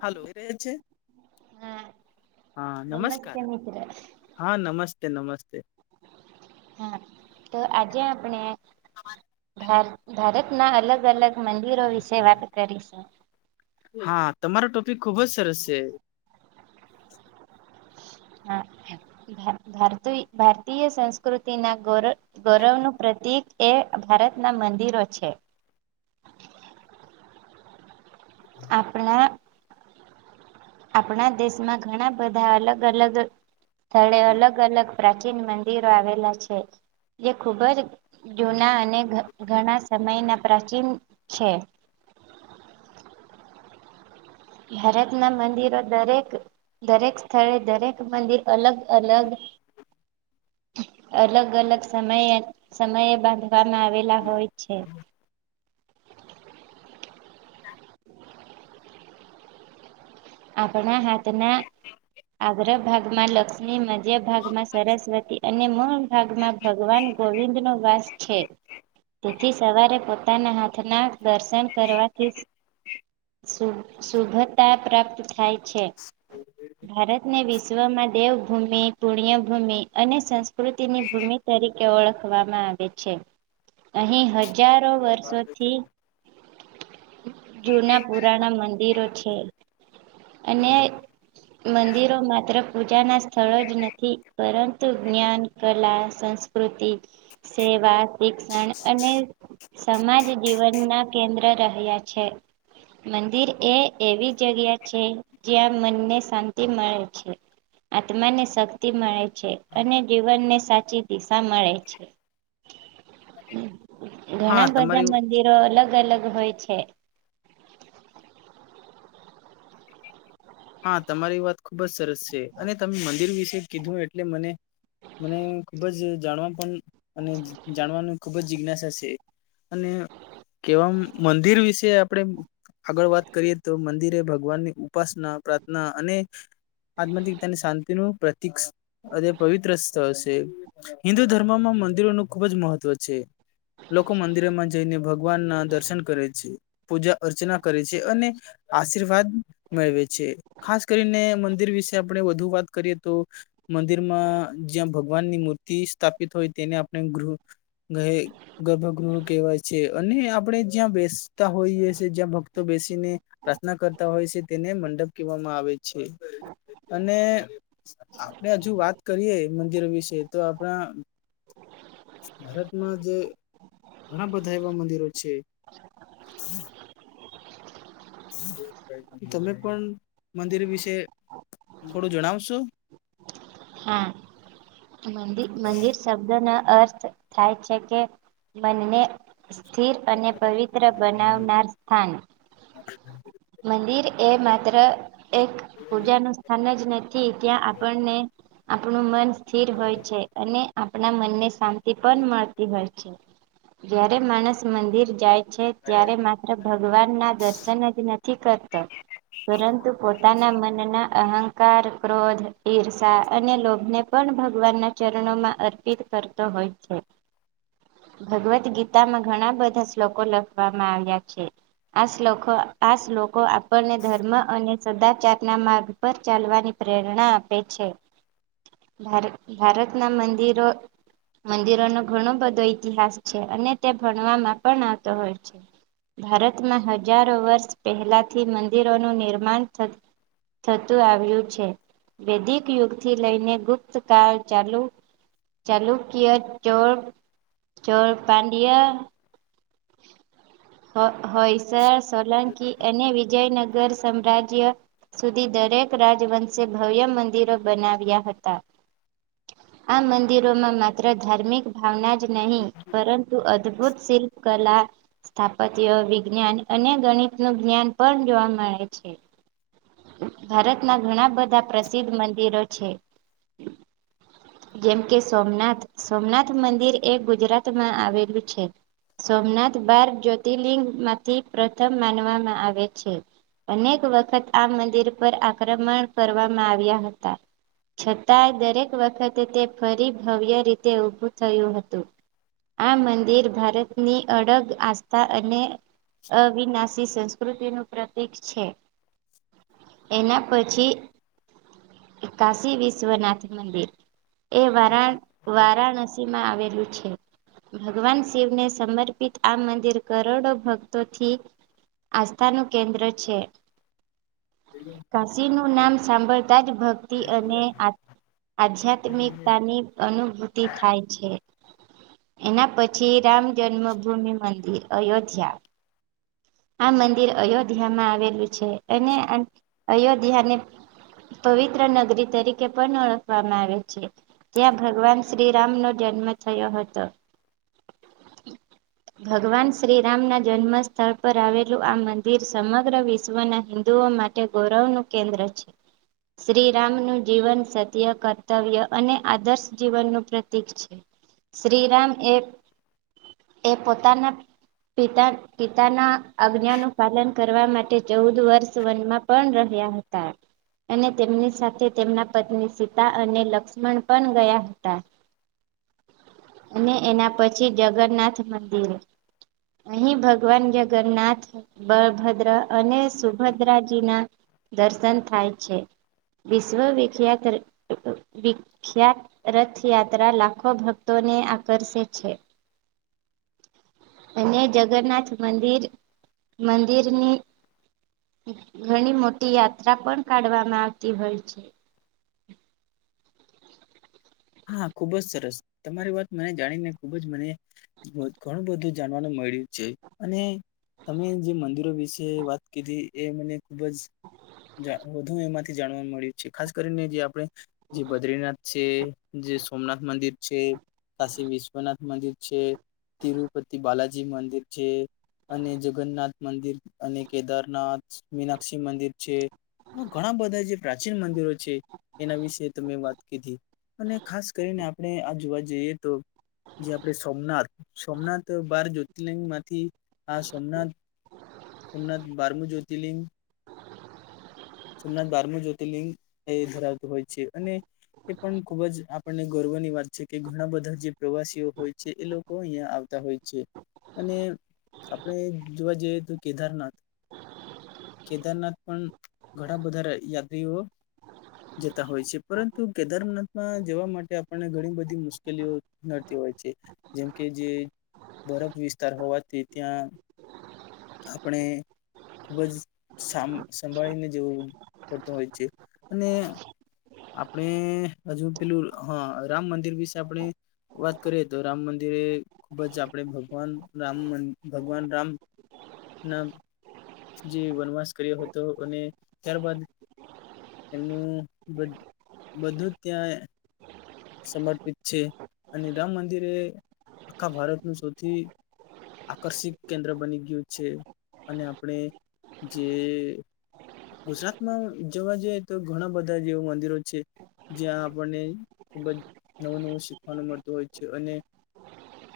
Hello રે છે હા હા નમસ્કાર નમસ્તે મિત્ર હા નમસ્તે નમસ્તે હા તો આજે આપણે ભાર ભારતના અલગ અલગ મંદિરો વિશે વાત કરીશું. હા તમારો ટોપિક ખુબ જ સરસ છે. હા ભ ભારતી ભારતીય સંસ્કૃતિ ના ગોર ગૌરવનું પ્રતિક એ ભારતના મંદિરો છે. આપણા આપણા દેશમાં ઘણા બધા અલગ અલગ સ્થળે અલગ અલગ પ્રાચીન મંદિરો આવેલા છે જે ખૂબ જ જૂના અને ઘણા સમયના પ્રાચીન છે. ભારત ના મંદિરો દરેક દરેક સ્થળે દરેક મંદિર અલગ અલગ અલગ અલગ સમયે સમયે બાધ વામાં આવેલા હોય છે. આપણા હાથના આગ્ર ભાગમાં લ ની મધ્ય ભાગમાં સરસ્વતી અને મૂળ ભાગમાં ભગવાન ગોવિંદનો વાસ છે તેથી સવારે પોતાના હાથ ના દર્શન કરવાથી શુભતા પ્રાપ્ત થાય છે. હ [inaudible] ભારતને વિશ્વમાં દેવભૂમિ પુણ્યભૂમિ અનેસંસ્કૃતિ પ્રવૃતિ ની ભૂમિ તરીકે ઓળખવામાં આવે છે અહી હર હજારો વર્ષોથી જૂના પુરાણા મંદિરો છે અને મંદિરો માત્ર પૂજાના સ્થળો જ નથી પરંતુ જ્ઞાન, કલા, સંસ્ સંસ્કૃતિ સેવા શિક્ષણ અને સમાજ જીવનના કેન્દ્ર રહ્યા છે. મંદિર એ એવી જગ્યા છે જ્યાં મનને શાંતિ મળે છે. આત્મા ને શક્તિ મળે છે અને જીવનને સાચી દિશા મળે છે. હા ઘણા બધા તમારી મંદિરો અલગ અલગ હોય છે. હા તમારી વાત ખુબ જ સરસ છે અને તમે મંદિર વિશે કીધું એટલે મને મને ખુબ જ જાણવા પણ અને જાણવાનું ખૂબ જ જિજ્ઞાસા છે. અને કેવા મંદિર વિશે આપડે આગળ વાત કરીએ તો મંદિરે ભગવાન ની ઉપાસના પ્રાર્થના અને આત્માંથી તેની શાંતિનું પ્રતિક અને પવિત્ર સ્થળ છે હિન્દુ ધર્મમાં મંદિરોનું ખૂબ જ મહત્વ છે. લોકો મંદિરમાં જઈને ભગવાન ના દર્શન કરે છે. પૂજા અર્ચના કરે છે અને આશીર્વાદ મેળવે છે ખાસ કરીને મંદિર વિશે આપડે વધુ વાત કરીએ તો મંદિરમાં જ્યાં ભગવાનની મૂર્તિ સ્થાપિત હોય તેને ગૃહ ઘએ ગર્ભગૃહો કહેવાય છે અને આપડે જ્યાં બેસતા હોઈએ છીએ જ્યાં ભક્તો બેસીને પ્રાર્થના કરતા હોય છે તેને મંડપ કહેવામાં આવે છે. અને આપણે હજુ વાત કરીએ મંદિરો વિશે તો આપણા ભારતમાં જે ઘણા બધા એવા મંદિરો છે. તમે પણ મંદિર વિશે થોડું જણાવશો. હા મંદિ મંદિર શબ્દો ના અર્થ થાય છે કે મનને સ્થિર અને પવિત્ર બનાવનાર સ્થાન. [inaudible] મંદિર એ માત્ર એક પૂજા નું સ્થાન જ નથી ત્યાં આપણને આપણું મન સ્થિર હોય છે અને આપણા મનને શાંતિ પણ મળતી હોય છે. જ્યારે માણસ મંદિર જાય છે ત્યારે માત્ર ભગવાન ના દર્શન અજ નથી કરતા. પરંતુ પોતાના મનના અહંકાર ક્રોધ ઈર્ષા અને લોભને પણ ભગવાનના માં ચરણોમાં માં અર્પિત કરતો હોય છે. [inaudible] ભગવત ગીતામાં ઘણા બધા શ્લોકો લખવામાં આવ્યા છે. આ શ્લો આ શ્લોકો આપણને ધર્મ અને સદાચાર ના માર્ગ પર ચાલવાની પ્રેરણા આપે છે. ભારત ભારતના મંદિરો મંદિરો નો ઘણો બધો ઈતિહાસ છે અને તે ભણવામાં પણ આવતો હોય છે. ભારતમાં હજારો વર્ષ પહેલાથી મંદિરોનું નિર્માણ થ થતું આવ્યું છે. વૈદિક યુગ થી લઈને ગુપ્ત કાળ ચાલુ ચાલુ કિયા ચોર ચોર પાડિયા. હ હોઈસર સોલંકી અને વિજયનગર સામ્રાજ્ય. સુધી દરેક રાજવંશે ભવ્ય મંદિરો બનાવ્યા હતા. આ મંદિરોમાં માત્ર ધાર્મિક ભાવના જ નહીં પરં અદ્ભુત શિલ્પ કલા, સ્થાપત્ય, વિજ્ઞાન અને ગણિત. નું જ્ઞાન પણ જોવા મળે છે. ભારતના ઘણા બધા પ્રસિદ્ધ મંદિરો છે. જેમ કે સોમનાથ, સોમનાથ મંદિર એ ગુજરાતમાં આવેલું છે. સોમનાથ બાર જ્યોતિર્લિંગ માંથી પ્રથમ માનવામાં આવે છે. અનેક વખત આ મંદિર પર આક્રમણ કરવામાં આવ્યા હતા. છતાંય દરેક વખતે તે ફરી ભવ્ય રીતે ઊભું થયું હતું. આ મંદિર ભારતની અડગ, આસ્થા અને અવિનાશ સંસ્કૃતિનું પ્રતીક છે એના પછી કાશી વિશ્વનાથ મંદિર એ વારા વારાણસી સી માં આવેલું છે. ભગવાન શિવને સમર્પિત આ મંદિર કરોડો ભક્તોથી. આસ્થાનું કેન્દ્ર કાશી નું નામ. સાંભળતા જ ભક્તિ અને આ આધ્યાત્મિકતાની અનુભૂતિ થાય છે. એના પછી રામ જન્મભૂમિ મંદિર અયોધ્યા. આ મંદિર અયોધ્યામાં આવેલું છે અને અયોધ્યાને પવિત્ર નગરી તરીકે પણ ઓળખવામાં આવે છે. ત્યાં ભગવાન શ્રીરામ નો જન્મ થયો હતો. [inaudible] ભગવાન શ્રીરામ ના જન્મ સ્થળ પર આવે જો આ મંદિર સમગ્ર વિશ્વના હિન્દુઓ માટે ગૌરવનું કેન્દ્ર છે. શ્રીરામનું જીવન સત્ય, કર્તવ્ય અને આદર્શ જીવનનું પ્રતીક છે. શ્રી રામ એ. એ પોતાના પિતા પિતાના. અજ્ઞાનું પાલન કરવા માટે ચૌદ વર્ષ વનમાં પણ રહ્યા હતા. અને તેમની સાથે તેમના પત્ની સીતા અને લક્ષ્મણ પણ ગયા હતા. [inaudible] અને એના પછી જગન્નાથ મંદિરે. અહીં ભગવાન જગન્નાથ, બળભદ્રા અને સુભદ્રાજીના. દર્શન થાય છે વિશ્વ વિખ્યાત વી ખ્યાત રથયાત્રા લાખો ભક્તોને આકર્ષે છે. [inaudible] અને જગન્નાથ મંદિર. મંદિરની ઘણી મોટી યાત્રા પણ કાઢવામાં આવતી હોય છે. હા ખુબ જ સરસ તમારી વાત મને જાણીને ખુબ જ મને ઘણું બધું જાણવાનું મળ્યું છે અને તમે જે મંદિરો વિશે વાત કીધી એ મને ખુબ જ. વધુ એમાંથી જાણવા મળ્યું છે ખાસ કરીને જે આપણે જે બદ્રીનાથ છે. જે સોમનાથ મંદિર છે, કાશી વિશ્વનાથ મંદિર છે. તિરુપતિ બાલાજી મંદિર છે. અને જગન્નાથ મંદિર અને કેદારનાથ મીનાક્ષી મંદિર છે. ઘણા બધા જે પ્રાચીન મંદિરો છે એના વિશે તમે વાત કીધી અને ખાસ કરીને આપણે આ જોવા જઈએ તો જે આપડે સોમનાથ સોમનાથ બાર જ્યોતિર્લિંગ માંથી આ સોમનાથ સોમનાથ બારમુ જ્યોતિર્લિંગ સોમનાથ બારમું જ્યોતિર્લિંગ એ ધરાવતું હોય છે અને એ પણ ખુબ જ આપણને ગર્વની વાત છે કે ઘણા બધા જે પ્રવાસીઓ હોય છે એ લોકો અહિયાં આવતા હોય છે. અને આપણે જોવા જઈએ તો કેદારનાથ કેદારનાથ પણ ઘણા બધા યાત્રીઓ જતા હોય છે પરંતુ કેદારનાથ માં જવા માટે આપણને ઘણી બધી મુશ્કેલીઓ નડતી હોય છે જેમ કે જે બરફ વિસ્તાર હોવાથી ત્યાં આપણે ખૂબ જ સા સંભાળીને જેવું પડતું હોય છે અને આપણે હજુ પેલું હા રામ મંદિર વિશે આપણે વાત કરીએ તો રામ મંદિરે ખૂબ જ આપણે ભગવાન રામ મન ભગવાન રામ નામ જે વનવાસ કર્યો હતો અને ત્યારબાદ એમનું બ બધું ત્યાંય સમર્પિત છે અને રામ મંદિરે એ આખા ભારતનું સૌથી આકર્ષિક કેન્દ્ર બની ગયું છે અને આપણે જે ગુજરાતમાં જવા જઈએ તો ઘણા બધા જેવા મંદિરો છે. જ્યાં આપણને ખુબ જ નવું નવું શીખવાનું મળતું હોય છે અને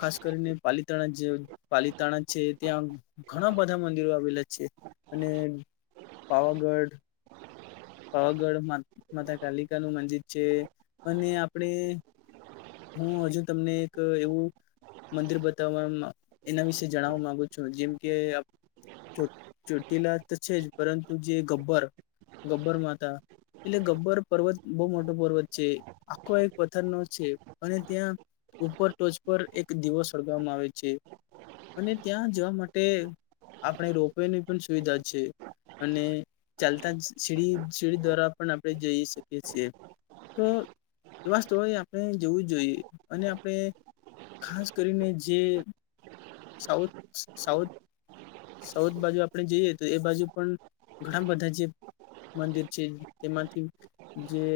ખાસ કરીને પાલીતાણા જે પાલીતાણા છે ત્યાં ઘણા બધા મંદિરો આવેલા છે અને પાવાગઢ પાવાગઢ માતા કાલિકા નું મંદિર છે અને આપણે હું હજુ તમને એક એવું મંદિર બતાવવા એના વિશે જણાવવા માંગુ છું જેમ કે ચોટ ચોટીલા તો છે જ પરંતુ જે ગબ્બર ગબ્બર માતા એટલે ગબ્બર પર્વત બહુ મોટો પર્વત છે આખો એક પથ્થરનો છે અને ત્યાં ઉપર ટોચ પર એક દીવો સળગાવવામાં આવે છે અને ત્યાં જવા માટે આપણે રોપ-વેની પણ સુવિધા છે અને ચાલતા સીડી સીડી દ્વારા પણ આપણે જઈ શકીએ છીએ તો એવા સ્થળોએ આપણે જવું જ જોઈએ અને આપણે ખાસ કરીને જે સાઉથ સાઉથ સાઉથ બાજુ આપણે જઈએ તો એ બાજુ પણ ઘણા બધા જે મંદિર છે તેમાંથી જે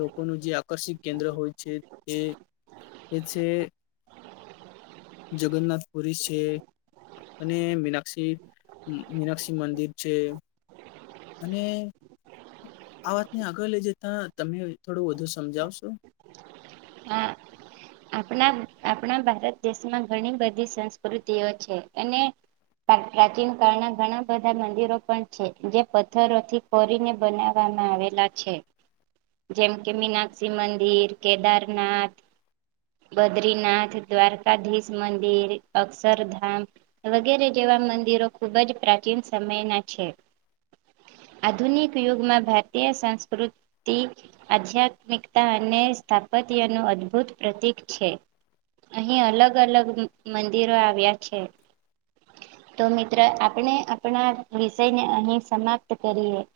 લોકોનું જે આકર્ષિત કેન્દ્ર હોય છે તે એ છે જગન્નાથપુરી છે અને મીનાક્ષી મીનાક્ષી મંદિર છે અને આ વાતને આગળ લઈ જતા તમે થોડું વધુ સમજાવશો હા આપણા આપણા ભારત દેશમાં ઘણી બધી સંસ્કૃતિઓ છે અને પ્રાચીન કાળના ઘણા બધા મંદિરો પણ છે જે પથ્થરોથી કોરીને બનાવવામાં આવેલા છે. જેમ કે મીનાક્ષી મંદિર કેદારનાથ બદ્રીનાથ દ્વારકાધીશ મંદિર અક્ષરધામ વગેરે જેવા મંદિરો ખુબ જ પ્રાચીન સમયના છે. આધુનિક યુગમાં ભારતીય સંસ્કૃતિ આધ્યાત્મિકતા અને સ્થાપત્યનું અદ્ભુત પ્રતીક છે અહીં અલગ અલગ મંદિરો આવ્યા છે. તો મિત્ર આપણે આપણા વિષયને અહી સમાપ્ત કરીએ